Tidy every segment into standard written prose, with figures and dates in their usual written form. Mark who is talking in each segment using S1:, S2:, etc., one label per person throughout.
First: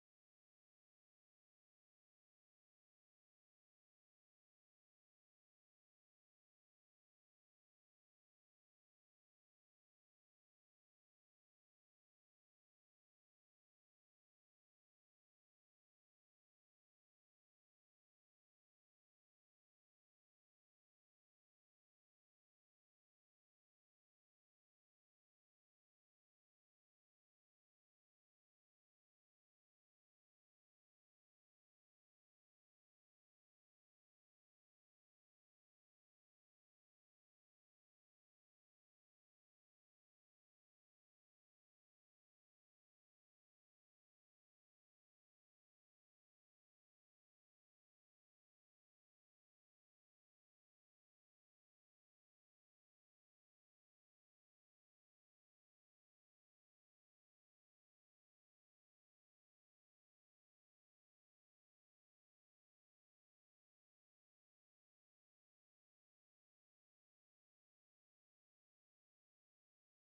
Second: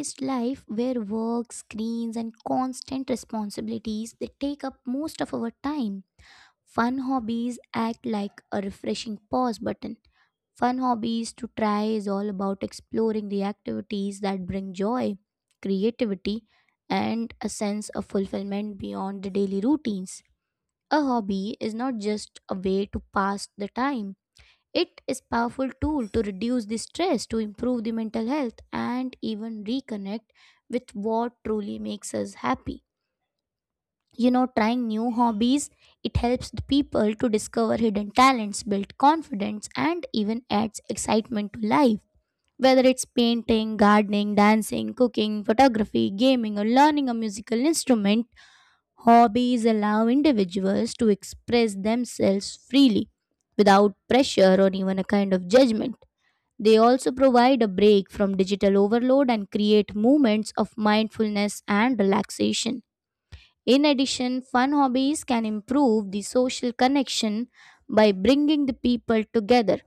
S1: paced life where work screens and constant responsibilities they take up most of our time, fun hobbies act like a refreshing pause button. Fun hobbies to try is all about exploring the activities that bring joy, creativity and a sense of fulfillment beyond the daily routines. A hobby is not just a way to pass the time, it is powerful tool to reduce the stress, to improve the mental health and even reconnect with what truly makes us happy. You know, trying new hobbies, it helps the people to discover hidden talents, build confidence and even adds excitement to life. Whether it's painting, gardening, dancing, cooking, photography, gaming or learning a musical instrument, hobbies allow individuals to express themselves freely without pressure or even a kind of judgment. They also provide a break from digital overload and create moments of mindfulness and relaxation. In addition, fun hobbies can improve the social connection by bringing the people together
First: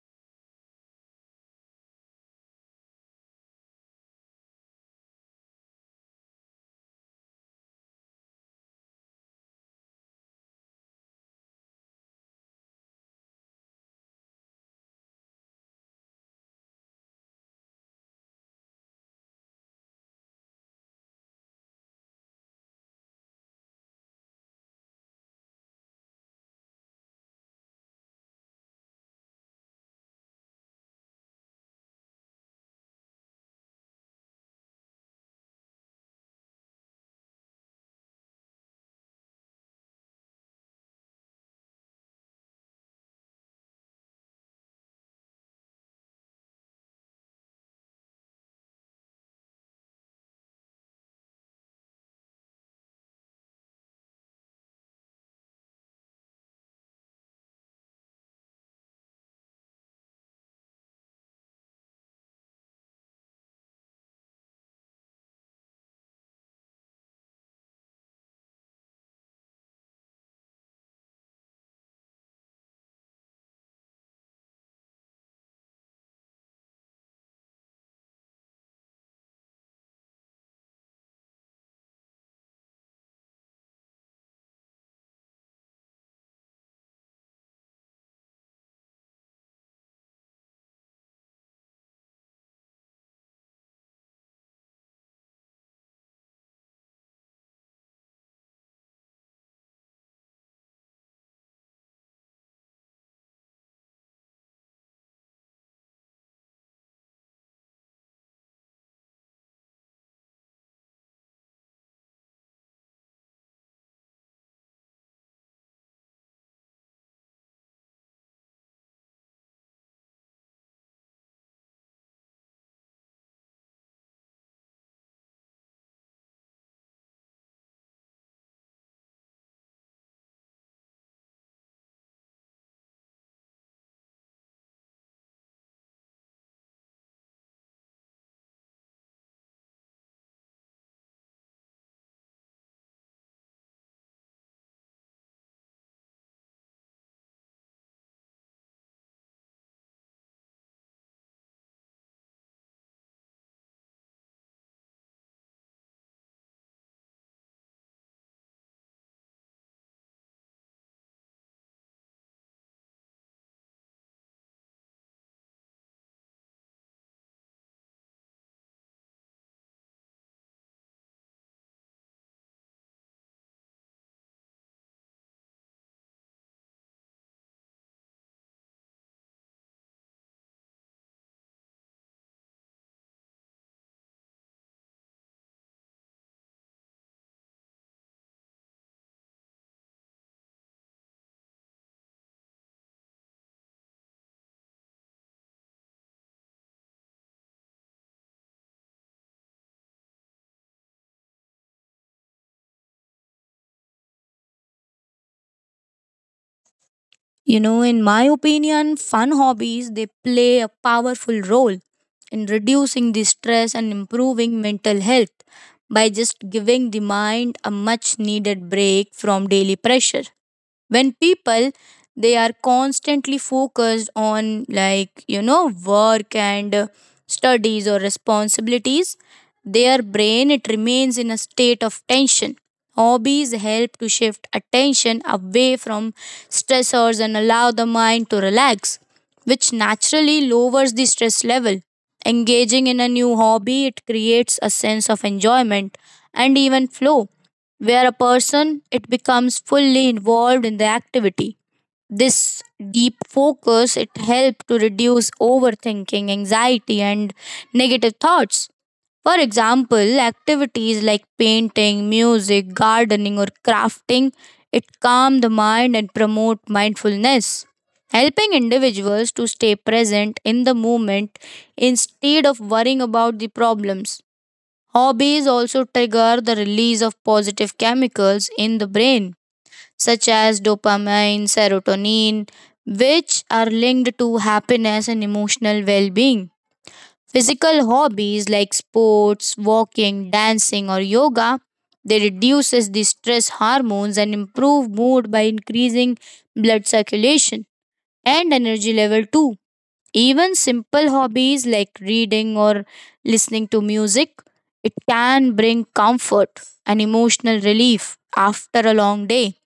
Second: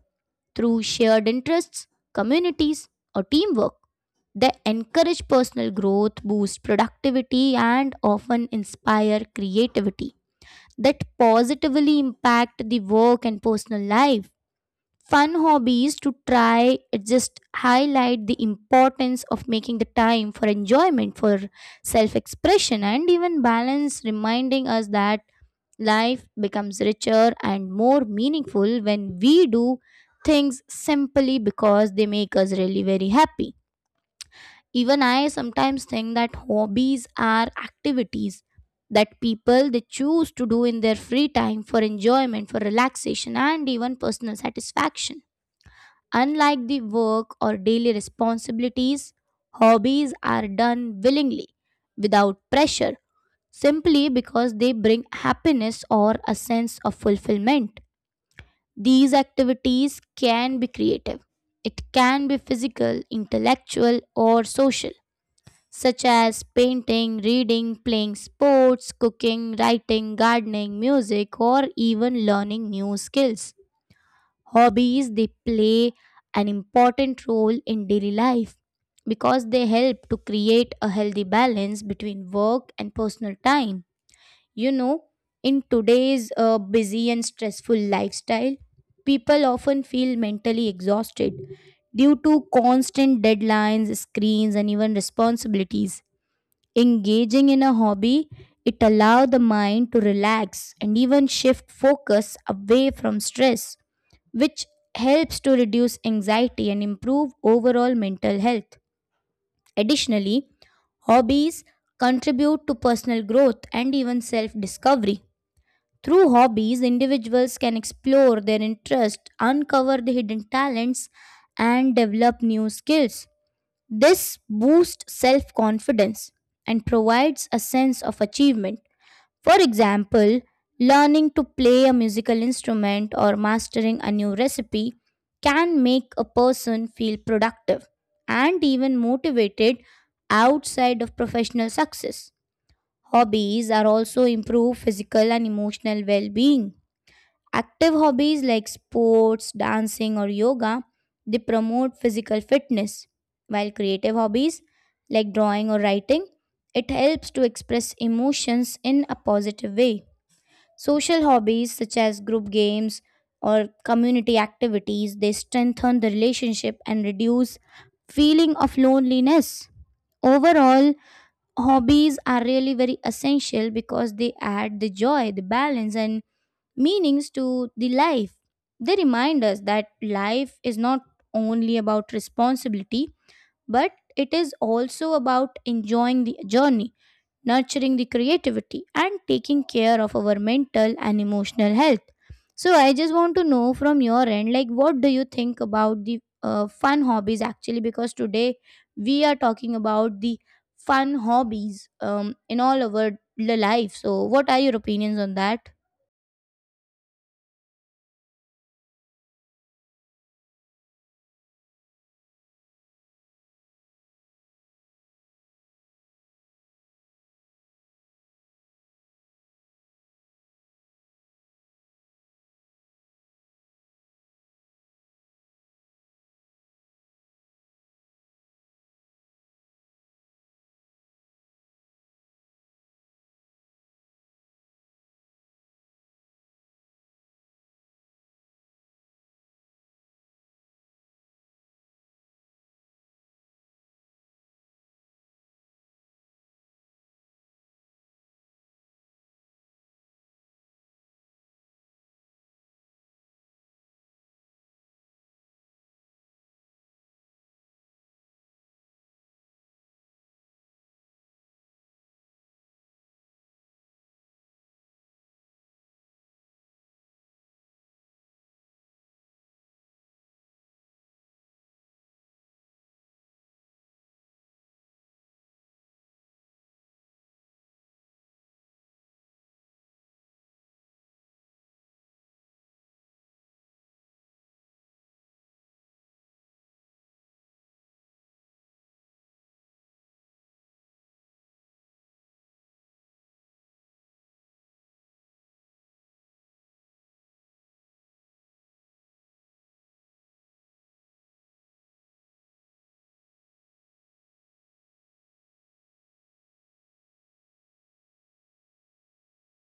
S1: through shared interests, communities, or teamwork. They encourage personal growth, boost productivity, and often inspire creativity that positively impact the work and personal life. Fun hobbies to try it just highlight the importance of making the time for enjoyment, for self expression, and even balance, reminding us that life becomes richer and more meaningful when we do things simply because they make us really very happy. Even I sometimes think that hobbies are activities that people they choose to do in their free time for enjoyment, for relaxation and even personal satisfaction. Unlike the work or daily responsibilities, hobbies are done willingly, without pressure, simply because they bring happiness or a sense of fulfillment. These activities can be creative. It can be physical, intellectual, or social, such as painting, reading, playing sports, cooking, writing, gardening, music, or even learning new skills. Hobbies they play an important role in daily life because they help to create a healthy balance between work and personal time. You know, in today's busy and stressful lifestyle, people often feel mentally exhausted due to constant deadlines, screens and even responsibilities. Engaging in a hobby, it allows the mind to relax and even shift focus away from stress, which helps to reduce anxiety and improve overall mental health. Additionally, hobbies contribute to personal growth and even self discovery. Through hobbies, individuals can explore their interests, uncover the hidden talents, and develop new skills. This boosts self confidence and provides a sense of achievement. For example, learning to play a musical instrument or mastering a new recipe can make a person feel productive and even motivated outside of professional success. Hobbies are also improve physical and emotional well being. Active hobbies like sports, dancing, or yoga, they promote physical fitness, while creative hobbies like drawing or writing, it helps to express emotions in a positive way. Social hobbies such as group games or community activities, they strengthen the relationship and reduce feeling of loneliness. Overall, hobbies are really very essential because they add the joy, the balance and meanings to the life. They remind us that life is not only about responsibility, but it is also about enjoying the journey, nurturing the creativity, and taking care of our mental and emotional health. So, I just want to know from your end, like, what do you think about the fun hobbies actually? Because today we are talking about the fun hobbies in all our life. So, what are your opinions on that?
S2: You know, in my opinion, fun hobbies they play a powerful role in reducing the stress and improving mental health by just giving the mind a much needed break from daily pressure when people they are constantly focused on like work and studies or responsibilities. Their brain it remains in a state of tension. Hobbies help to shift attention away from stressors and allow the mind to relax, which naturally lowers the stress level. Engaging in a new hobby it creates a sense of enjoyment and even flow, where a person it becomes fully involved in the activity. This deep focus it helps to reduce overthinking, anxiety and negative thoughts. For example, activities like painting, music, gardening or crafting, it calm the mind and promote mindfulness, helping individuals to stay present in the moment instead of worrying about the problems. Hobbies also trigger the release of positive chemicals in the brain, such as dopamine, serotonin, which are linked to happiness and emotional well being. Physical hobbies like sports, walking, dancing, or yoga, they reduces the stress hormones and improve mood by increasing blood circulation and energy level too. Even simple hobbies like reading or listening to music, it can bring comfort and emotional relief after a long day.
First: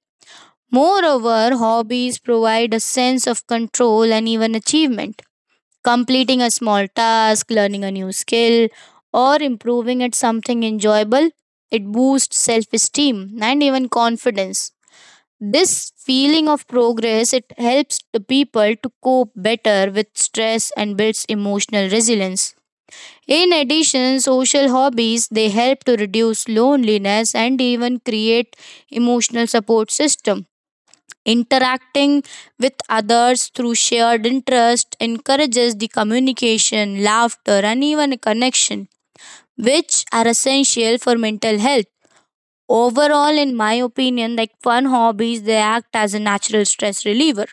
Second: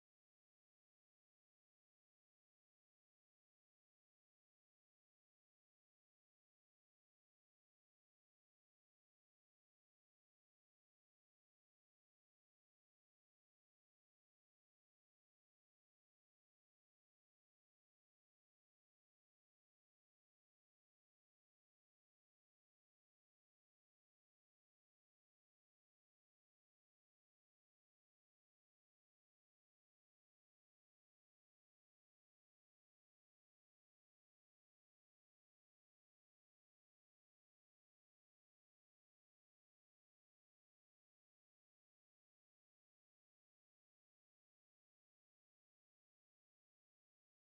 S2: Moreover, hobbies provide a sense of control and even achievement. Completing a small task, learning a new skill, or improving at something enjoyable, it boosts self esteem and even confidence. This feeling of progress it helps the people to cope better with stress and builds emotional resilience. In addition, social hobbies they help to reduce loneliness and even create emotional support system. Interacting with others through shared interest encourages the communication, laughter and even connection, which are essential for mental health. Overall, in my opinion, like fun hobbies, they act as a natural stress reliever.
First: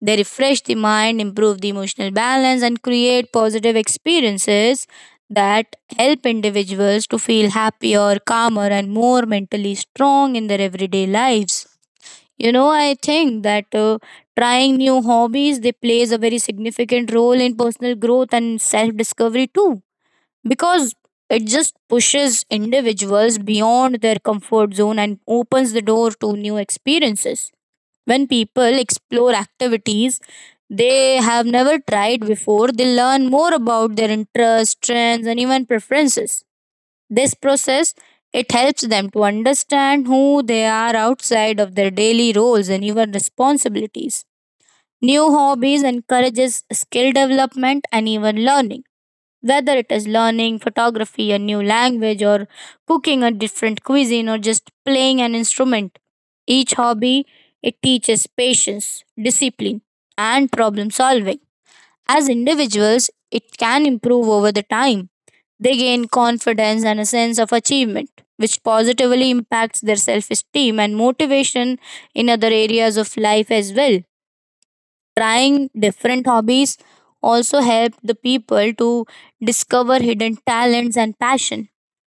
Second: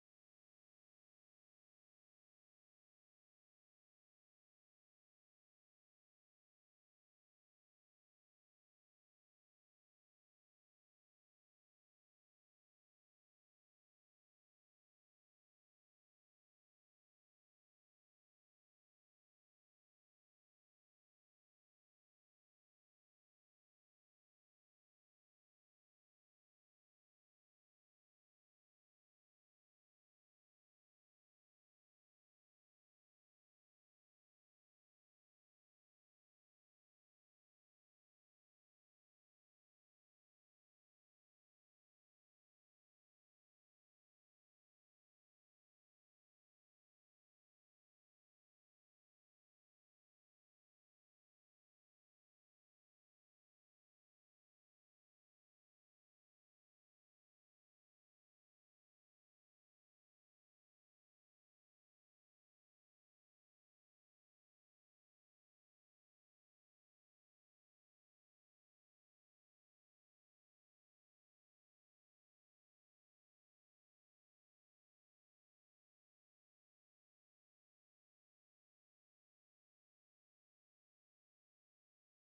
S2: They refresh the mind, improve the emotional balance, and create positive experiences that help individuals to feel happier, calmer, and more mentally strong in their everyday lives. I think that trying new hobbies they plays a very significant role in personal growth and self discovery too, because it just pushes individuals beyond their comfort zone and opens the door to new experiences. When people explore activities they have never tried before, they learn more about their interests, trends, and even preferences. This process it helps them to understand who they are outside of their daily roles and even responsibilities. New hobbies encourages skill development and even learning. Whether it is learning photography, a new language, or cooking a different cuisine, or just playing an instrument, each hobby it teaches patience, discipline, and problem solving. As individuals, it can improve over the time. They gain confidence and a sense of achievement, which positively impacts their self esteem and motivation in other areas of life as well. Trying different hobbies also help the people to discover hidden talents and passion.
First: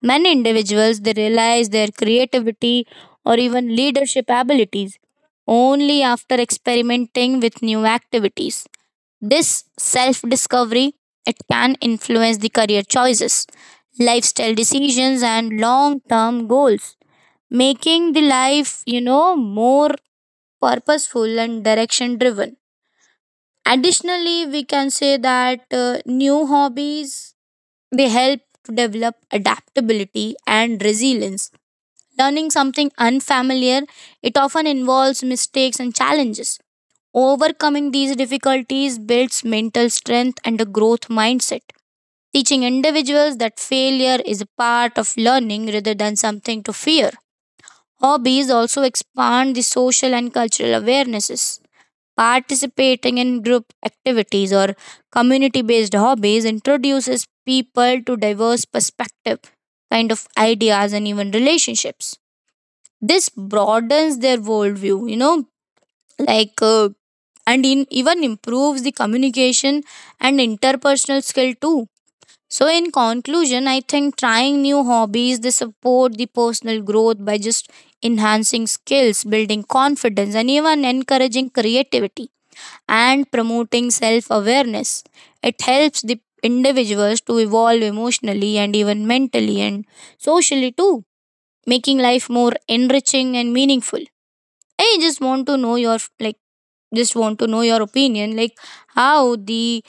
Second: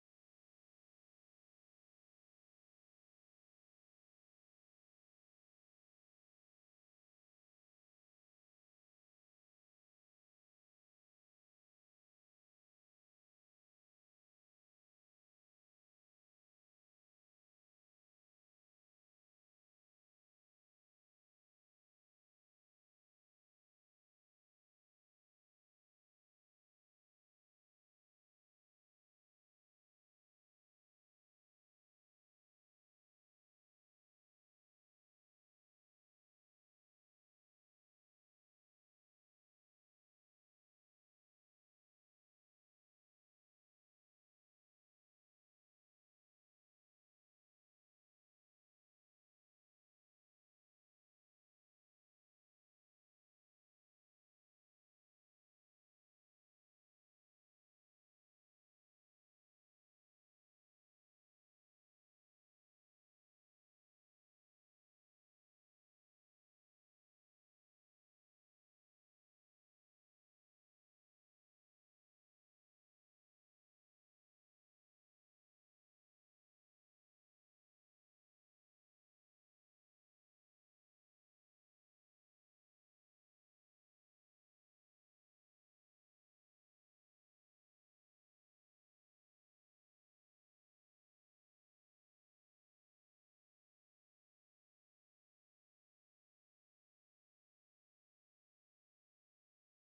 S2: Many individuals they realize their creativity or even leadership abilities only after experimenting with new activities. This self-discovery it can influence the career choices, lifestyle decisions and long-term goals, making the life, more purposeful and direction driven. Additionally, we can say that new hobbies they help to develop adaptability and resilience. Learning something unfamiliar, it often involves mistakes and challenges. Overcoming these difficulties builds mental strength and a growth mindset, teaching individuals that failure is a part of learning rather than something to fear. Hobbies also expand the social and cultural awarenesses. Participating in group activities or community based hobbies introduces people to diverse perspective, kind of ideas, and even relationships. This broadens their worldview, like uh, and in, even improves the communication and interpersonal skill too. So, in conclusion, I think trying new hobbies they support the personal growth by just enhancing skills, building confidence, and even encouraging creativity and promoting self awareness. It helps the individuals to evolve emotionally and even mentally and socially too, making life more enriching and meaningful. I just want to know your like Just want to know your opinion, like how the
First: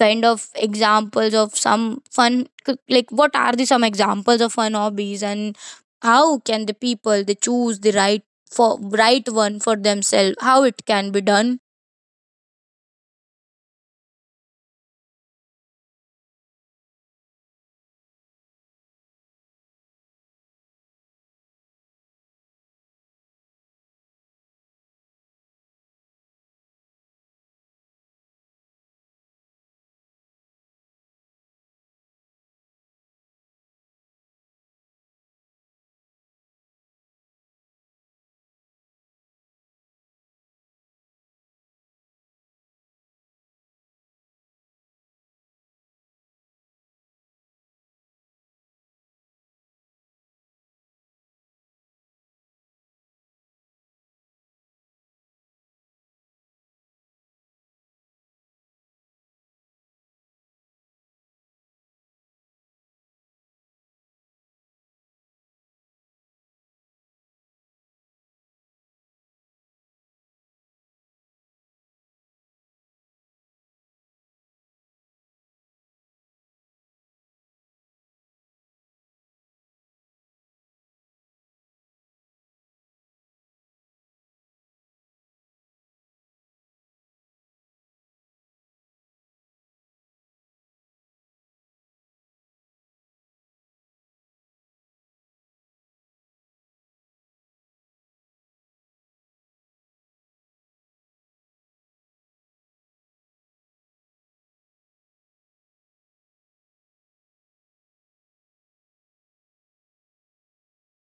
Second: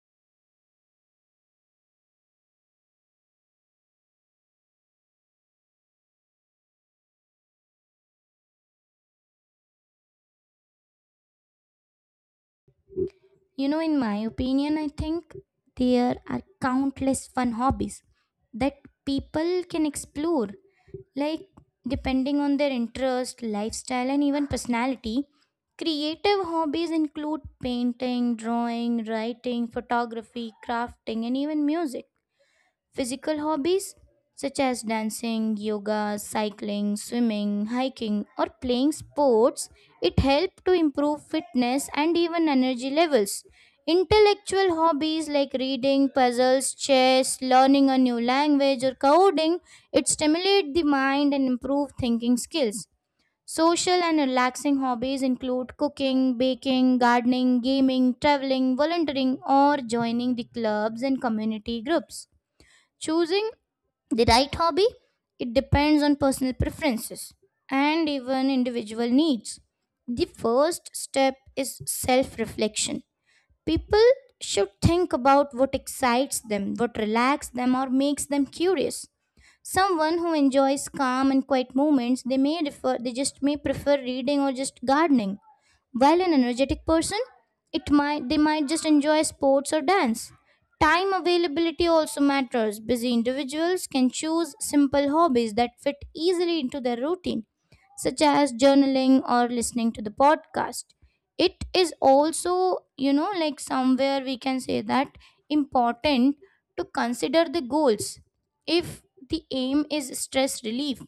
S2: kind of examples of some fun, like what are the some examples of fun hobbies and how can the people they choose the right for right one for themselves, how it can be done.
S1: You know, in my opinion, I think there are countless fun hobbies that people can explore. Like, depending on their interest, lifestyle, and even personality, creative hobbies include painting, drawing, writing, photography, crafting, and even music. Physical hobbies such as dancing, yoga, cycling, swimming, hiking or playing sports it help to improve fitness and even energy levels. Intellectual hobbies like reading, puzzles, chess, learning a new language or coding it stimulate the mind and improve thinking skills. Social and relaxing hobbies include cooking, baking, gardening, gaming, traveling, volunteering, or joining the clubs and community groups. Choosing the right hobby, it depends on personal preferences and even individual needs. The first step is self reflection. People should think about what excites them, what relaxes them, or makes them curious. Someone who enjoys calm and quiet moments they may refer they just may prefer reading or just gardening, while an energetic person it might they might just enjoy sports or dance. Time availability also matters. Busy individuals can choose simple hobbies that fit easily into their routine, such as journaling or listening to the podcast. It is also, you know, like somewhere we can say that important to consider the goals. If the aim is stress relief,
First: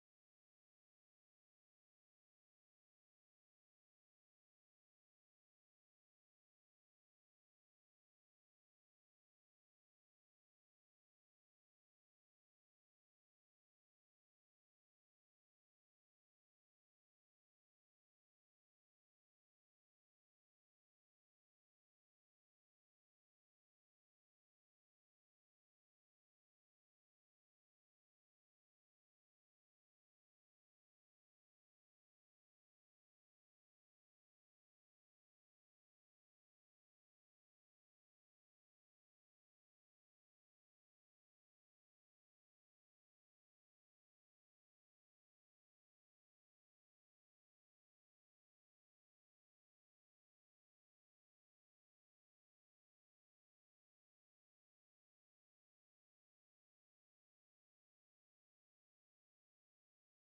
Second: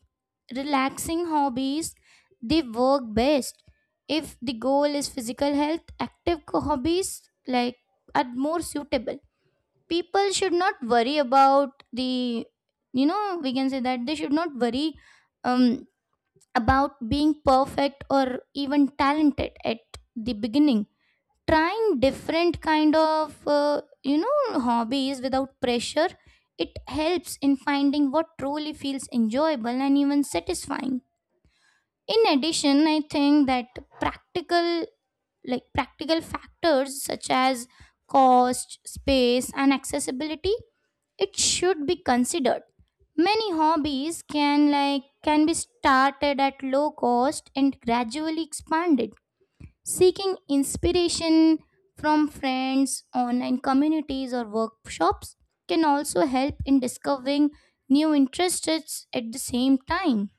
S1: relaxing hobbies they work best. If the goal is physical health, active hobbies like are more suitable. People should not worry about the, you know, we can say that they should not worry um, about being perfect or even talented at the beginning. Trying different kind of you know hobbies without pressure, it helps in finding what truly feels enjoyable and even satisfying. In addition, I think that practical factors such as cost, space and accessibility, it should be considered. Many hobbies can be started at low cost and gradually expanded. Seeking inspiration from friends, online communities, or workshops can also help in discovering new interests at the same time.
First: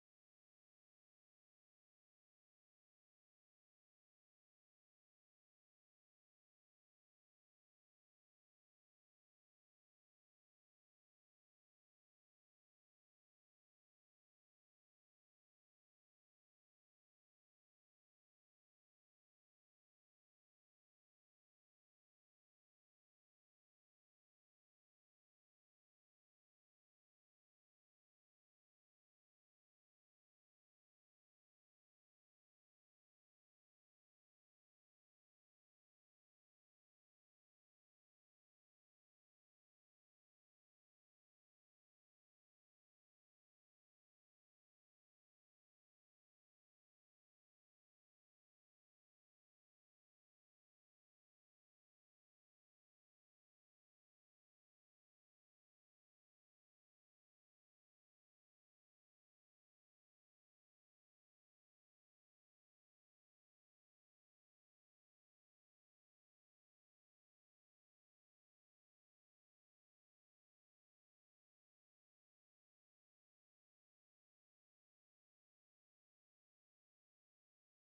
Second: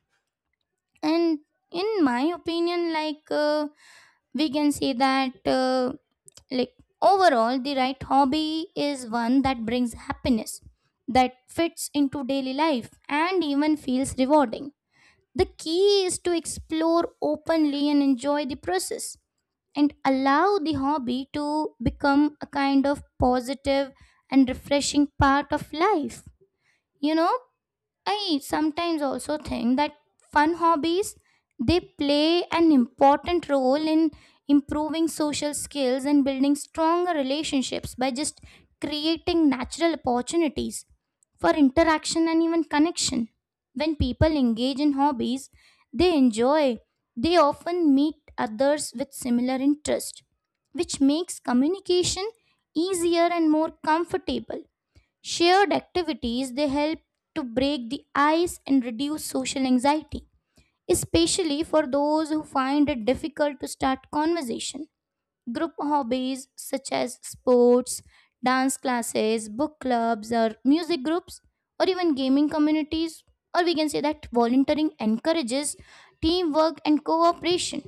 S1: And in my opinion, like we can say that, like overall, the right hobby is one that brings happiness, that fits into daily life, and even feels rewarding. The key is to explore openly and enjoy the process and allow the hobby to become a kind of positive and refreshing part of life. You know, I sometimes also think that fun hobbies they play an important role in improving social skills and building stronger relationships by just creating natural opportunities for interaction and even connection. When people engage in hobbies they enjoy, they often meet others with similar interest, which makes communication easier and more comfortable. Shared activities they help to break the ice and reduce social anxiety, especially for those who find it difficult to start conversation. Group hobbies such as sports, dance classes, book clubs, or music groups, or even gaming communities, or we can say that volunteering encourages teamwork and cooperation.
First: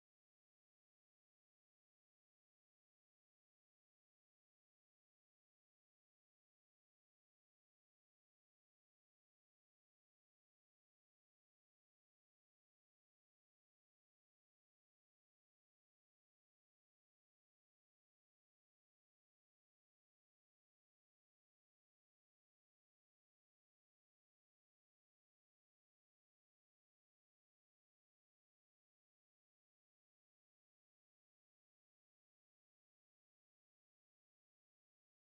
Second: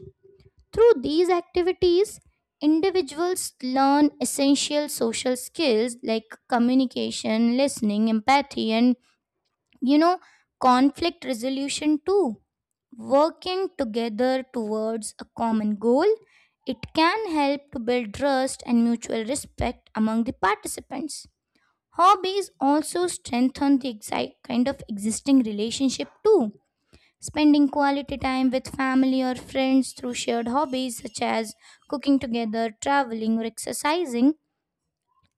S1: Through these activities, individuals learn essential social skills like communication, listening, empathy, and you know, conflict resolution too. Working together towards a common goal, it can help to build trust and mutual respect among the participants. Hobbies also strengthen the exact kind of existing relationship too. Spending quality time with family or friends through shared hobbies such as cooking together, traveling, or exercising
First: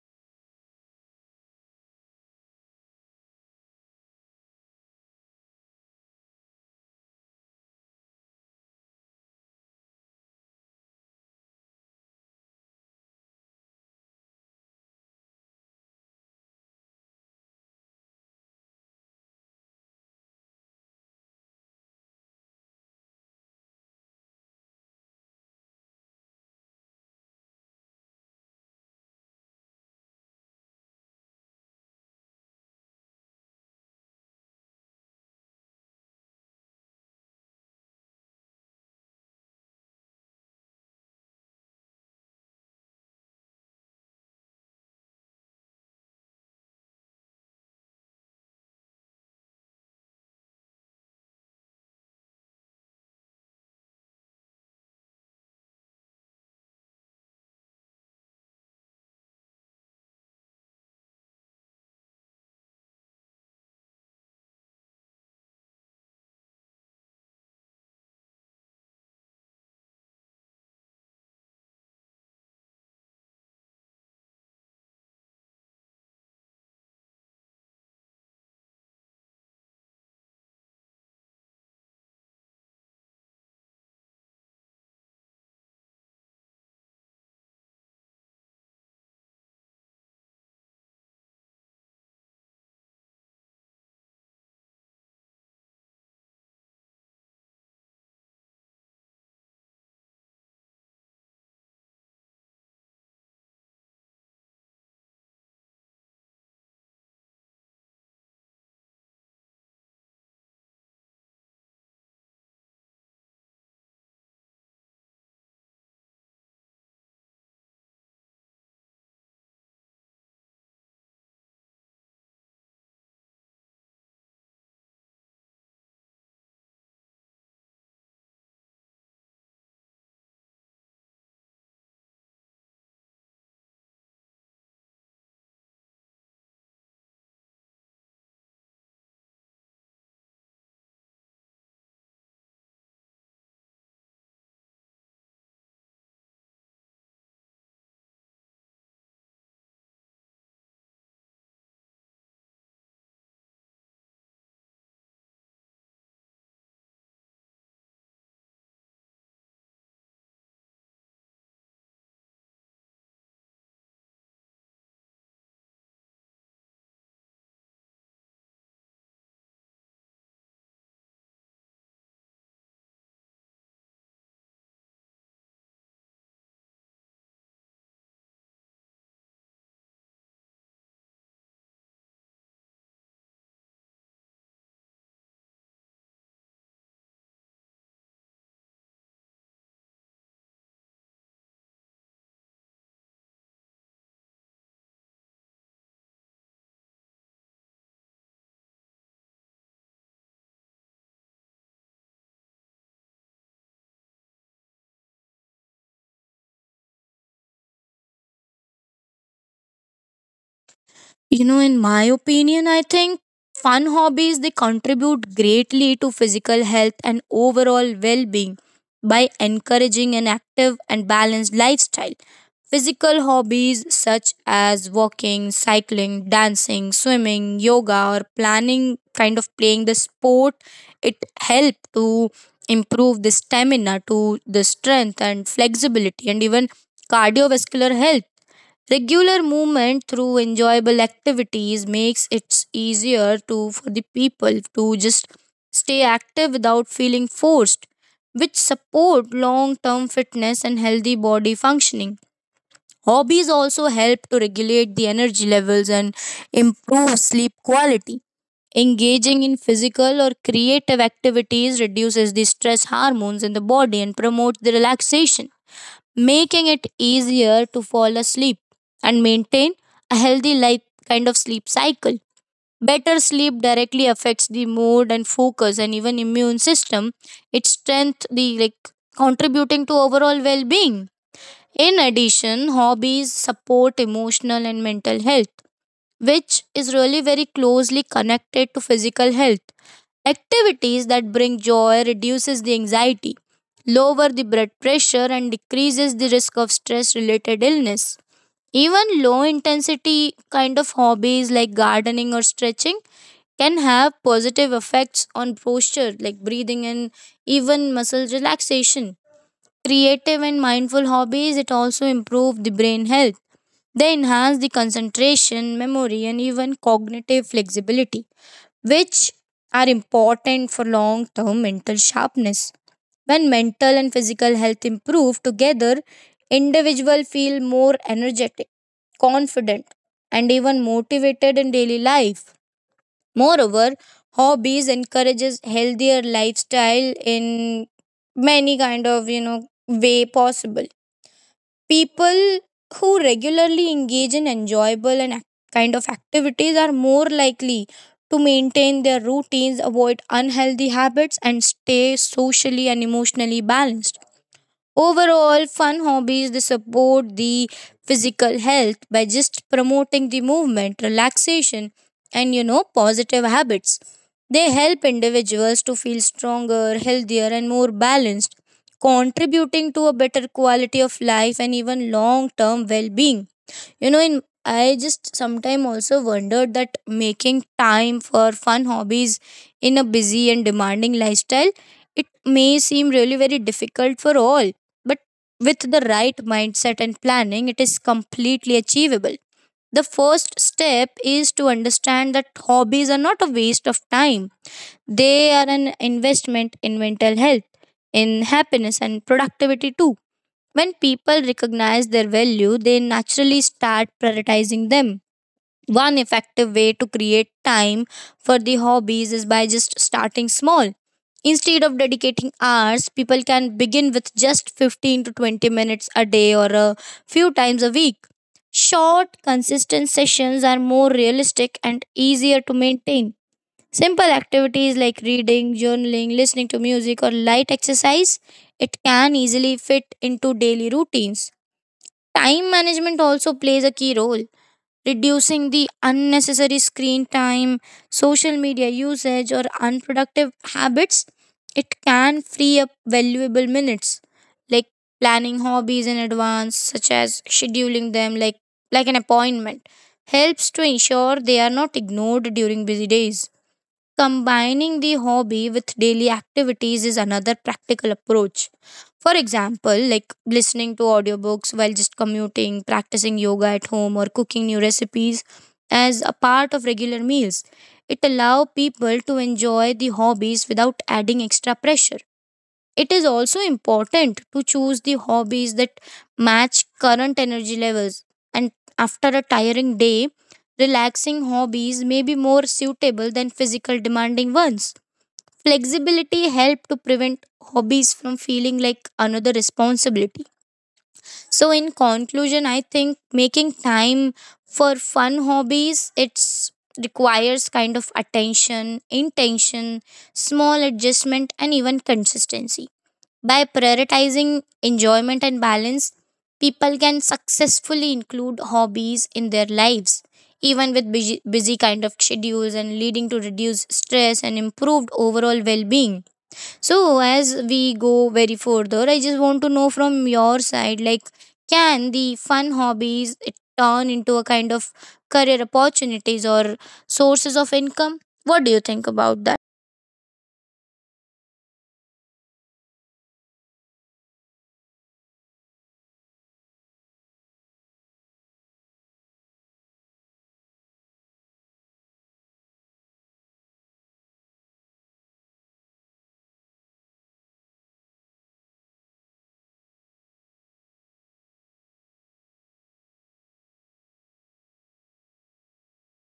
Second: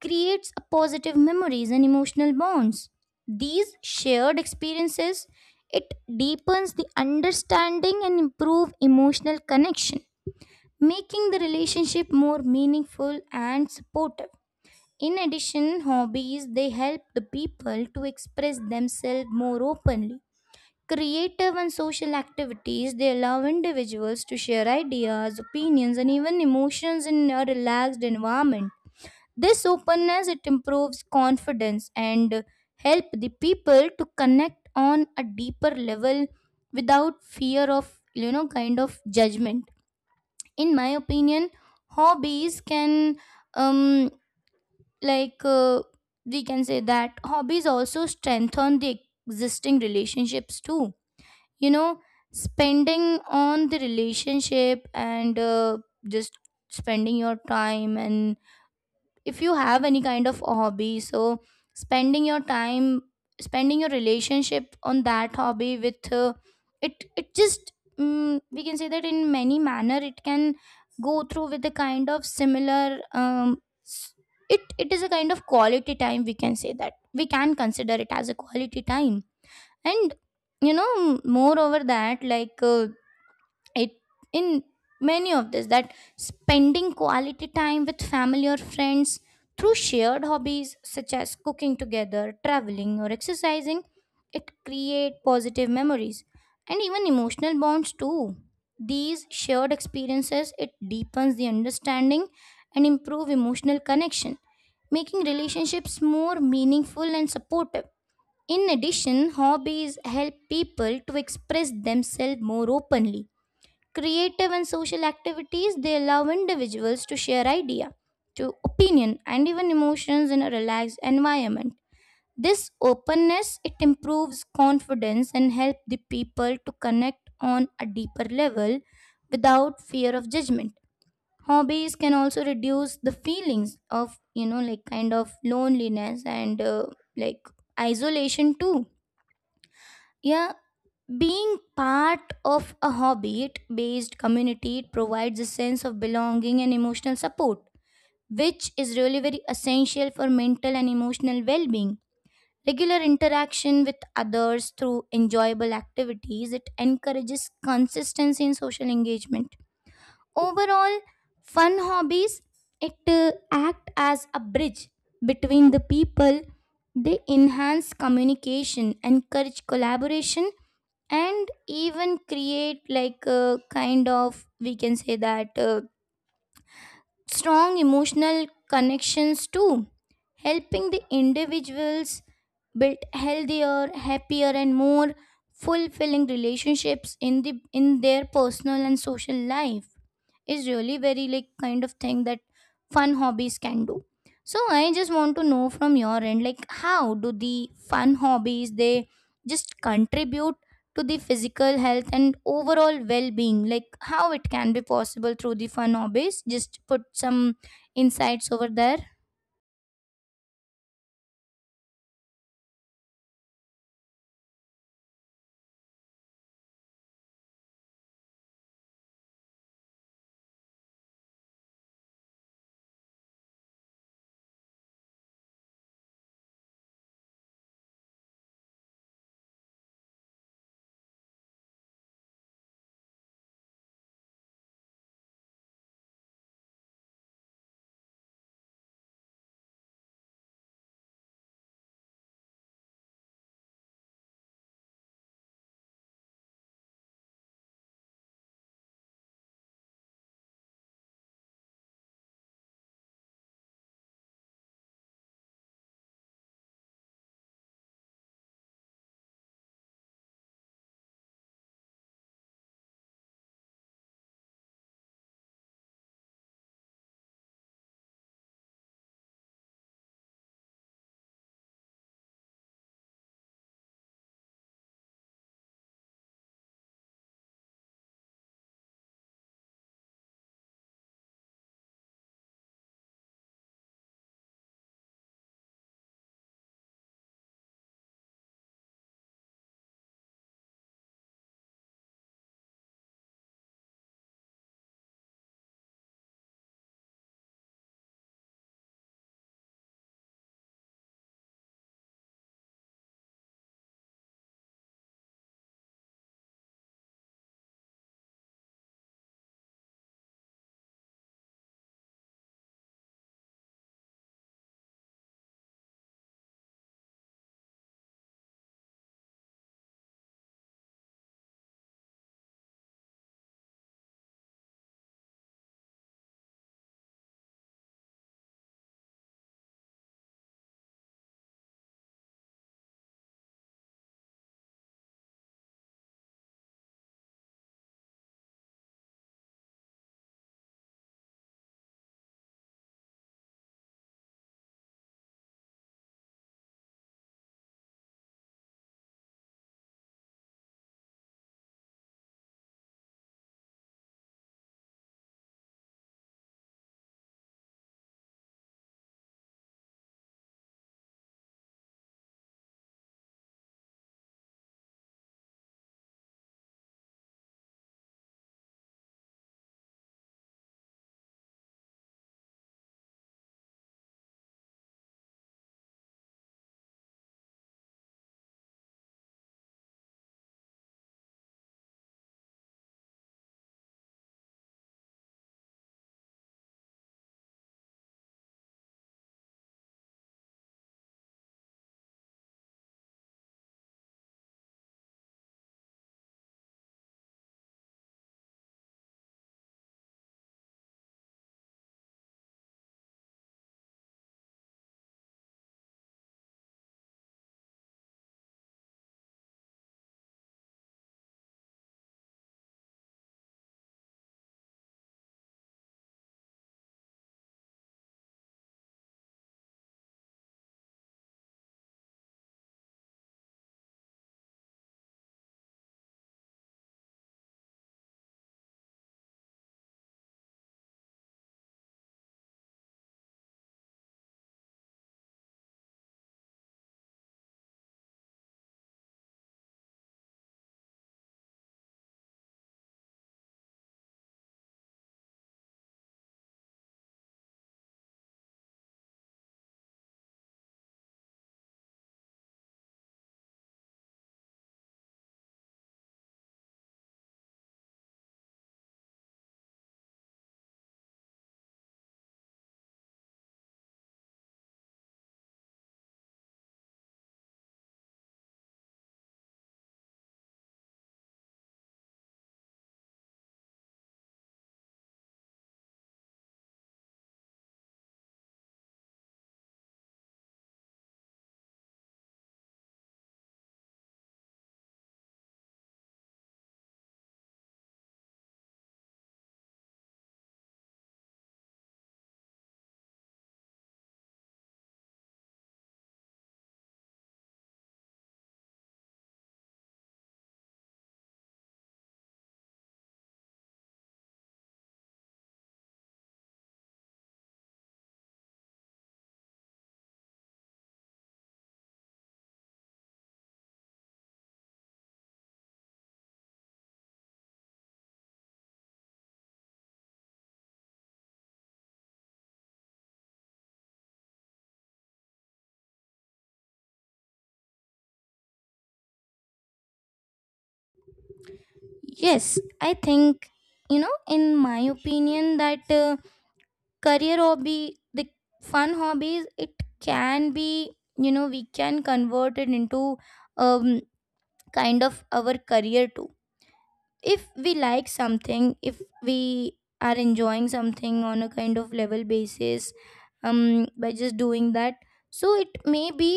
S1: creates a positive memories and emotional bonds. These shared experiences it deepens the understanding and improve emotional connection, making the relationship more meaningful and supportive. In addition, hobbies they help the people to express themselves more openly. Creative and social activities, they allow individuals to share ideas, opinions, and even emotions in a relaxed environment. This openness it improves confidence and help the people to connect on a deeper level without fear of, you know, kind of judgment. In my opinion, hobbies can um like uh, we can say that hobbies also strengthen the existing relationships too. You know, spending on the relationship and just spending your time and if you have any kind of hobby, so spending your time, spending your relationship on that hobby with it just we can say that in many manner it can go through with the kind of similar um, s- it is a kind of quality time, we can say that we can consider it as a quality time. And you know, moreover that like it in many of this that spending quality time with family or friends through shared hobbies such as cooking together, traveling or exercising, it create positive memories and even emotional bonds too. These shared experiences it deepens the understanding and improve emotional connection, making relationships more meaningful and supportive. In addition, hobbies help people to express themselves more openly. Creative and social activities they allow individuals to share idea, to opinion and even emotions in a relaxed environment. This openness it improves confidence and help the people to connect on a deeper level without fear of judgment. Hobbies can also reduce the feelings of, you know, like kind of loneliness and like isolation too. Yeah, being part of a hobbit based community it provides a sense of belonging and emotional support, which is really very essential for mental and emotional well being. Regular interaction with others through enjoyable activities it encourages consistency in social engagement. Overall, fun hobbies it act as a bridge between the people. They enhance communication, encourage collaboration and even create like a kind of we can say that strong emotional connections too, helping the individuals build healthier, happier and more fulfilling relationships in their personal and social life is really very like kind of thing that fun hobbies can do. So I just want to know from your end, like, how do the fun hobbies they just contribute to the physical health and overall well-being, like how it can be possible through the fun hobbies? Just put some insights over there.
S2: You know, in my opinion, I think fun hobbies they contribute greatly to physical health and overall well-being by encouraging an active and balanced lifestyle. Physical hobbies such as walking, cycling, dancing, swimming, yoga or planning kind of playing the sport, it help to improve the stamina to the strength and flexibility and even cardiovascular health. Regular movement through enjoyable activities makes it easier to for the people to just stay active without feeling forced, which support long-term fitness and healthy body functioning. Hobbies also help to regulate the energy levels and improve sleep quality. Engaging in physical or creative activities reduces the stress hormones in the body and promotes the relaxation, making it easier to fall asleep and maintain a healthy life kind of sleep cycle. Better sleep directly affects the mood and focus and even immune system. It strength the, like, contributing to overall well-being. In addition, hobbies support emotional and mental health, which is really very closely connected to physical health. Activities that bring joy reduces the anxiety, lower the blood pressure and decreases the risk of stress related illness. Even low intensity kind of hobbies like gardening or stretching can have positive effects on posture, like breathing and even muscle relaxation. Creative and mindful hobbies it also improve the brain health. They enhance the concentration, memory, and even cognitive flexibility, which are important for long term mental sharpness. When mental and physical health improve together, individuals feel more energetic, confident, and even motivated in daily life. Moreover, hobbies encourages healthier lifestyle in many kind of way possible. People who regularly engage in enjoyable and kind of activities are more likely to maintain their routines, avoid unhealthy habits, and stay socially and emotionally balanced. Overall, fun hobbies they support the physical health by just promoting the movement, relaxation, and positive habits. They help individuals to feel stronger, healthier, and more balanced, contributing to a better quality of life and even long term well being. You know, in I just sometimes also wondered that making time for fun hobbies in a busy and demanding lifestyle, it may seem really very difficult for all, but with the right mindset and planning, it is completely achievable. The first step is to understand that hobbies are not a waste of time. They are an investment in mental health, in happiness and productivity too. When people recognize their value, they naturally start prioritizing them. One effective way to create time for the hobbies is by just starting small. Instead of dedicating hours, people can begin with just 15 to 20 minutes a day or a few times a week. Short, consistent sessions are more realistic and easier to maintain. Simple activities like reading, journaling, listening to music, or light exercise, it can easily fit into daily routines. Time management also plays a key role, reducing the unnecessary screen time, social media usage, or unproductive habits. It can free up valuable minutes, like planning hobbies in advance, such as scheduling them like an appointment, helps to ensure they are not ignored during busy days. Combining the hobby with daily activities is another practical approach. For example, like listening to audiobooks while just commuting, practicing yoga at home, or cooking new recipes as a part of regular meals. It allows people to enjoy the hobbies without adding extra pressure. It is also important to choose the hobbies that match current energy levels. And after a tiring day, relaxing hobbies may be more suitable than physical demanding ones. Flexibility helps to prevent hobbies from feeling like another responsibility. So in conclusion, I think making time for fun hobbies it's requires kind of attention, intention, small adjustment and even consistency. By prioritizing enjoyment and balance, people can successfully include hobbies in their lives, even with busy kind of schedules and leading to reduced stress and improved overall well-being. So as we go very further, I just want to know from your side, like can the fun hobbies it turn into a kind of career opportunities or sources of income? What do you think about that?
S1: Yes, I think, you know, in my opinion that career hobby, the fun hobbies it can be, you know, we can convert it into um kind of our career too if we like something, if we are enjoying something on a kind of level basis, um by just doing that. So it may be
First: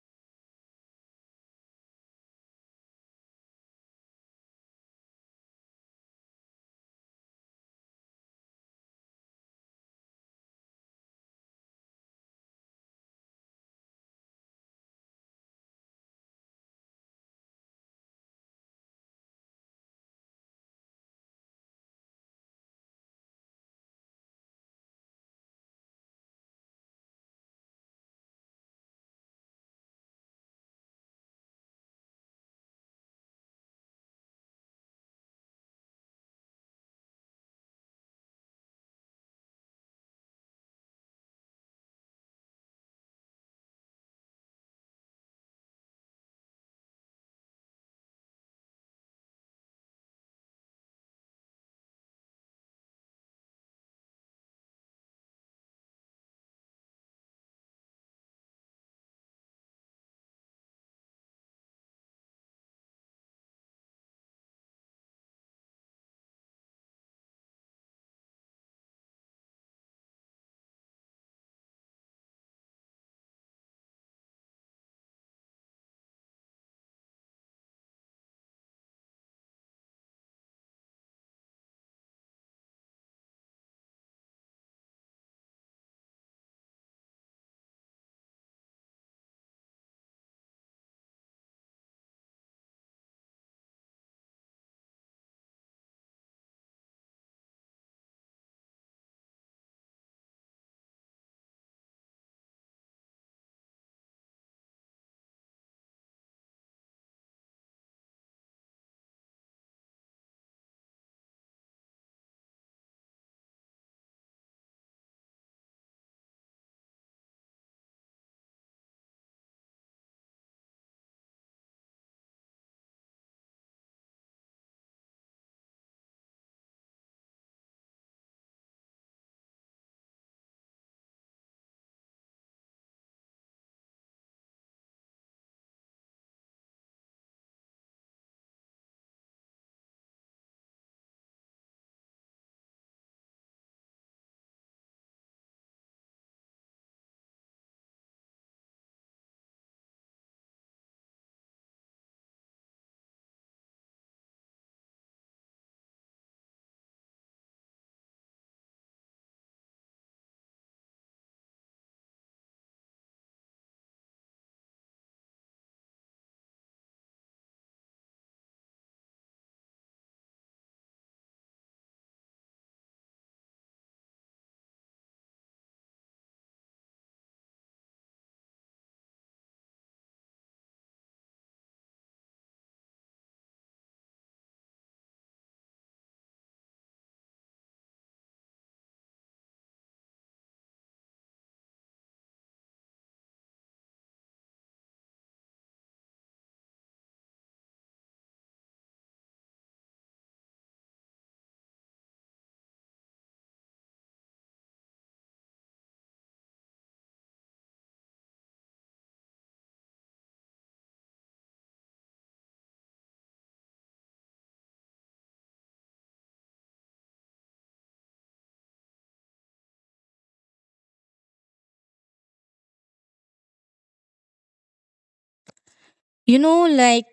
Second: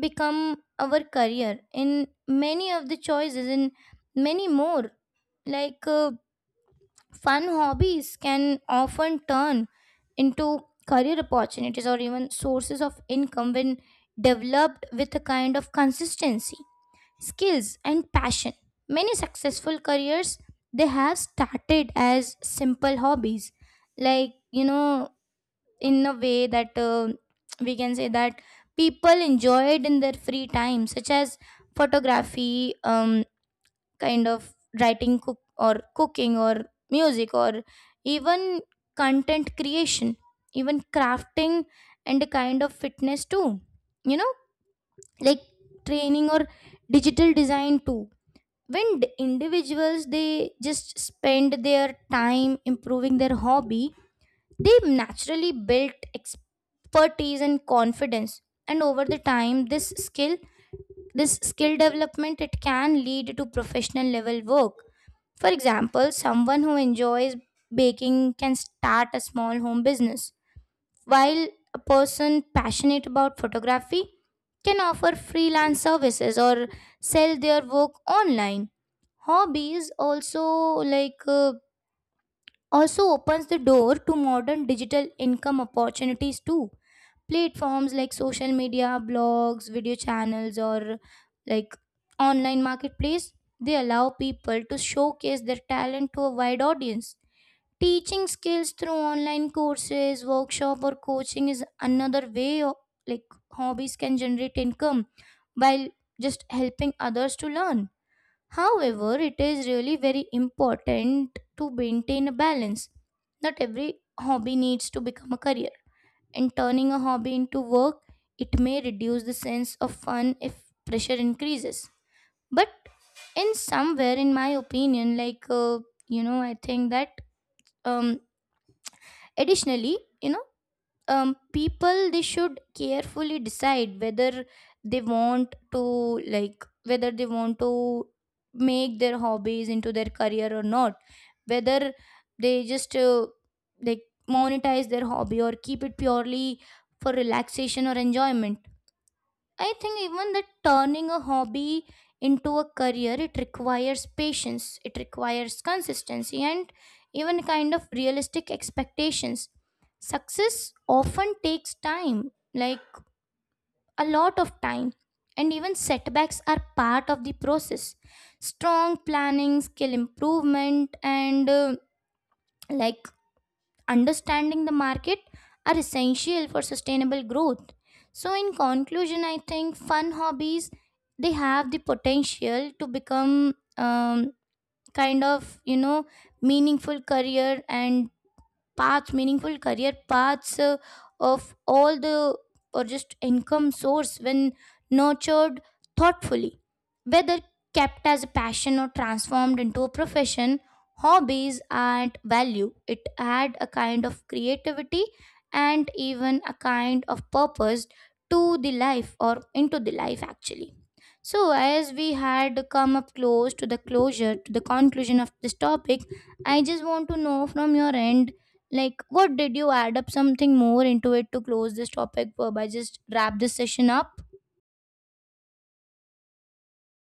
S1: become our career in many of the choices, in many more, like fun hobbies can often turn into career opportunities or even sources of income when developed with a kind of consistency, skills, and passion. Many successful careers, they have started as simple hobbies, like, you know, in a way that we can say that people enjoyed in their free time, such as photography, kind of writing, cooking or music or even content creation, even crafting and a kind of fitness too, you know, like training or digital design too. When individuals they just spend their time improving their hobby, they naturally build expertise and confidence, and over the time this skill development it can lead to professional level work. For example, someone who enjoys baking can start a small home business, while a person passionate about photography can offer freelance services or sell their work online. Hobbies also, like also opens the door to modern digital income opportunities too. Platforms like social media, blogs, video channels, or like online marketplace, they allow people to showcase their talent to a wide audience. Teaching skills through online courses, workshop, or coaching is another way like hobbies can generate income while just helping others to learn. However, it is really very important to maintain a balance. Not every hobby needs to become a career, and turning a hobby into work, it may reduce the sense of fun if pressure increases. But in somewhere, in my opinion, like, you know, I think that, um, additionally, you know, people they should carefully decide whether they want to like whether they want to make their hobbies into their career or not, whether they just like monetize their hobby or keep it purely for relaxation or enjoyment. I think even that turning a hobby into a career, it requires patience, it requires consistency, and even kind of realistic expectations. Success often takes time, like a lot of time, and even setbacks are part of the process. Strong planning, skill improvement, and like understanding the market are essential for sustainable growth. So in conclusion, I think fun hobbies they have the potential to become, kind of, you know, meaningful career and paths meaningful career paths of all the or just income source when nurtured thoughtfully. Whether kept as a passion or transformed into a profession, hobbies add value, it add a kind of creativity and even a kind of purpose to the life, or into the life actually. So as we had come up close to the closure, to the conclusion of this topic, I just want to know from your end, like, what did you add up something more into it to close this topic by just wrap this session up?
S2: You know, like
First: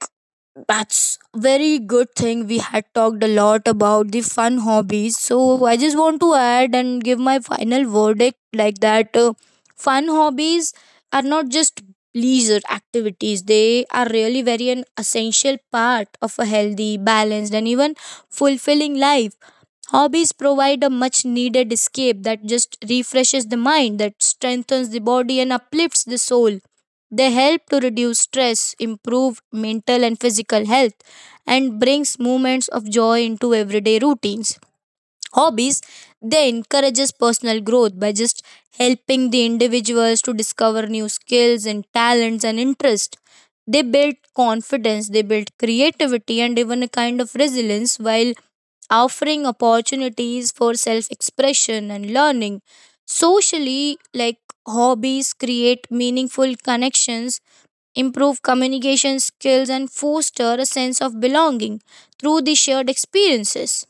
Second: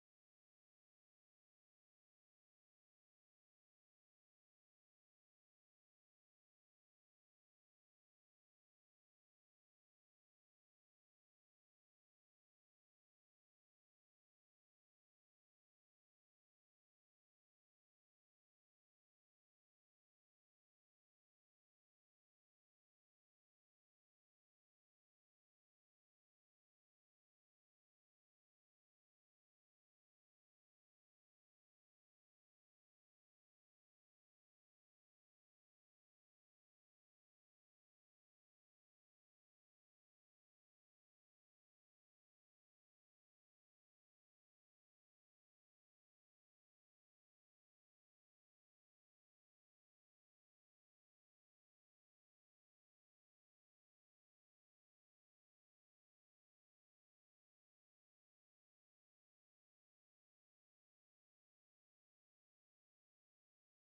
S2: That's very good thing. We had talked a lot about the fun hobbies. So I just want to add and give my final verdict like that. Fun hobbies are not just leisure activities. They are really very an essential part of a healthy, balanced, and even fulfilling life. Hobbies provide a much needed escape that just refreshes the mind, that strengthens the body, and uplifts the soul. They help to reduce stress, improve mental and physical health, and brings moments of joy into everyday routines. Hobbies they encourages personal growth by just helping the individuals to discover new skills and talents and interest. They build confidence, they build creativity and even a kind of resilience, while offering opportunities for self expression and learning. Socially, like, hobbies create meaningful connections, improve communication skills and foster a sense of belonging through the shared experiences.